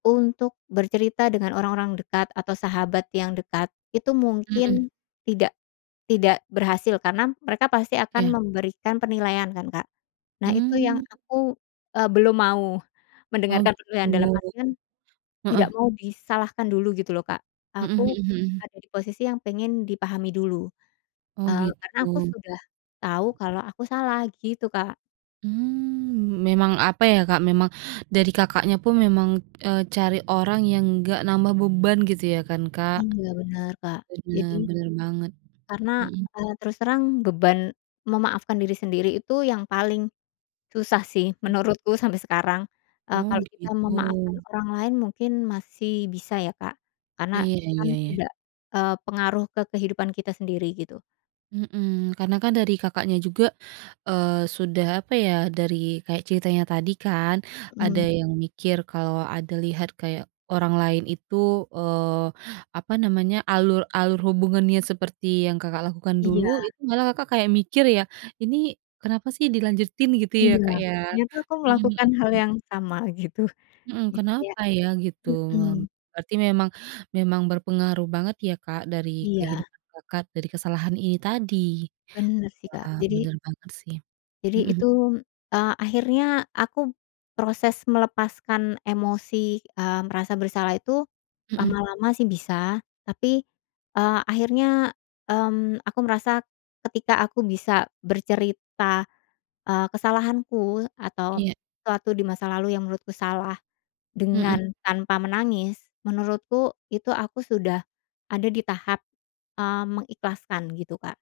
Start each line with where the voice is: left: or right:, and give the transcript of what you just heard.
left: Untuk bercerita dengan orang-orang dekat atau sahabat yang dekat, itu
right: Mhm.
left: mungkin tidak tidak berhasil karena mereka pasti akan
right: Iya.
left: memberikan penilaian kan, Kak. Nah itu yang
right: Mmm.
left: aku, eee, belum mau
right: Oh,
left: mendengarkan penilaian, dalam
right: gitu.
left: artian tidak
right: Heeh.
left: mau disalahkan dulu gitu loh, Kak.
right: Mhm mhm
left: Aku
right: mhm.
left: ada di posisi yang pengen dipahami dulu,
right: Oh,
left: eee, karena aku
right: gitu.
left: sudah tahu kalau aku salah gitu, Kak.
right: Mmm, memang apa ya Kak, memang dari Kakaknya pun memang, eee, cari orang yang nggak nambah beban gitu ya kan, Kak.
left: Iya, bener, Kak.
right: Bener,
left: Jadi
right: bener banget,
left: karena,
right: mhm.
left: eee, terus terang beban memaafkan diri sendiri itu yang paling susah sih menurutku sampai sekarang. Eee,
right: Oh,
left: kalau kita memaafkan
right: gitu.
left: orang lain mungkin masih bisa ya Kak, karena
right: Iya
left: kan
right: iya iya.
left: tidak, eee, pengaruh ke kehidupan kita sendiri, gitu.
right: Mhm, karena kan dari Kakaknya juga, eee, sudah, apa ya, dari kayak ceritanya tadi kan ada
left: Hmm.
right: yang mikir kalau ada lihat kayak orang lain itu, eee, apa namanya, alur alur hubungannya seperti yang Kakak lakukan dulu,
left: Iya.
right: itu malah Kakak kayak mikir ya, "Ini kenapa sih dilanjutin?" Gitu ya,
left: Iya,
right: Kak, ya.
left: dia tuh kan
right: Mhm mhm
left: melakukan hal
right: mhm.
left: yang sama, gitu.
right: Mhm.
left: Jadi kayak
right: Kenapa ya? Gitu
left: mhm.
right: lom berarti memang memang berpengaruh banget ya Kak dari
left: Iya.
right: kehidupan Kakak, dari kesalahan ini tadi.
left: Bener sih, Kak.
right: Wah,
left: Jadi
right: bener banget, sih.
left: jadi
right: Mhm.
left: itu, eee, akhirnya aku proses melepaskan emosi, eee, merasa bersalah itu,
right: Mhm.
left: lama-lama sih bisa tapi, eee, akhirnya, mmm, aku merasa ketika aku bisa bercerita, eee, kesalahanku atau
right: Iya.
left: sesuatu di masa lalu yang menurutku salah
right: Mhm.
left: dengan tanpa menangis. Menurutku itu aku sudah ada di tahap, eee, mengikhlaskan gitu, Kak.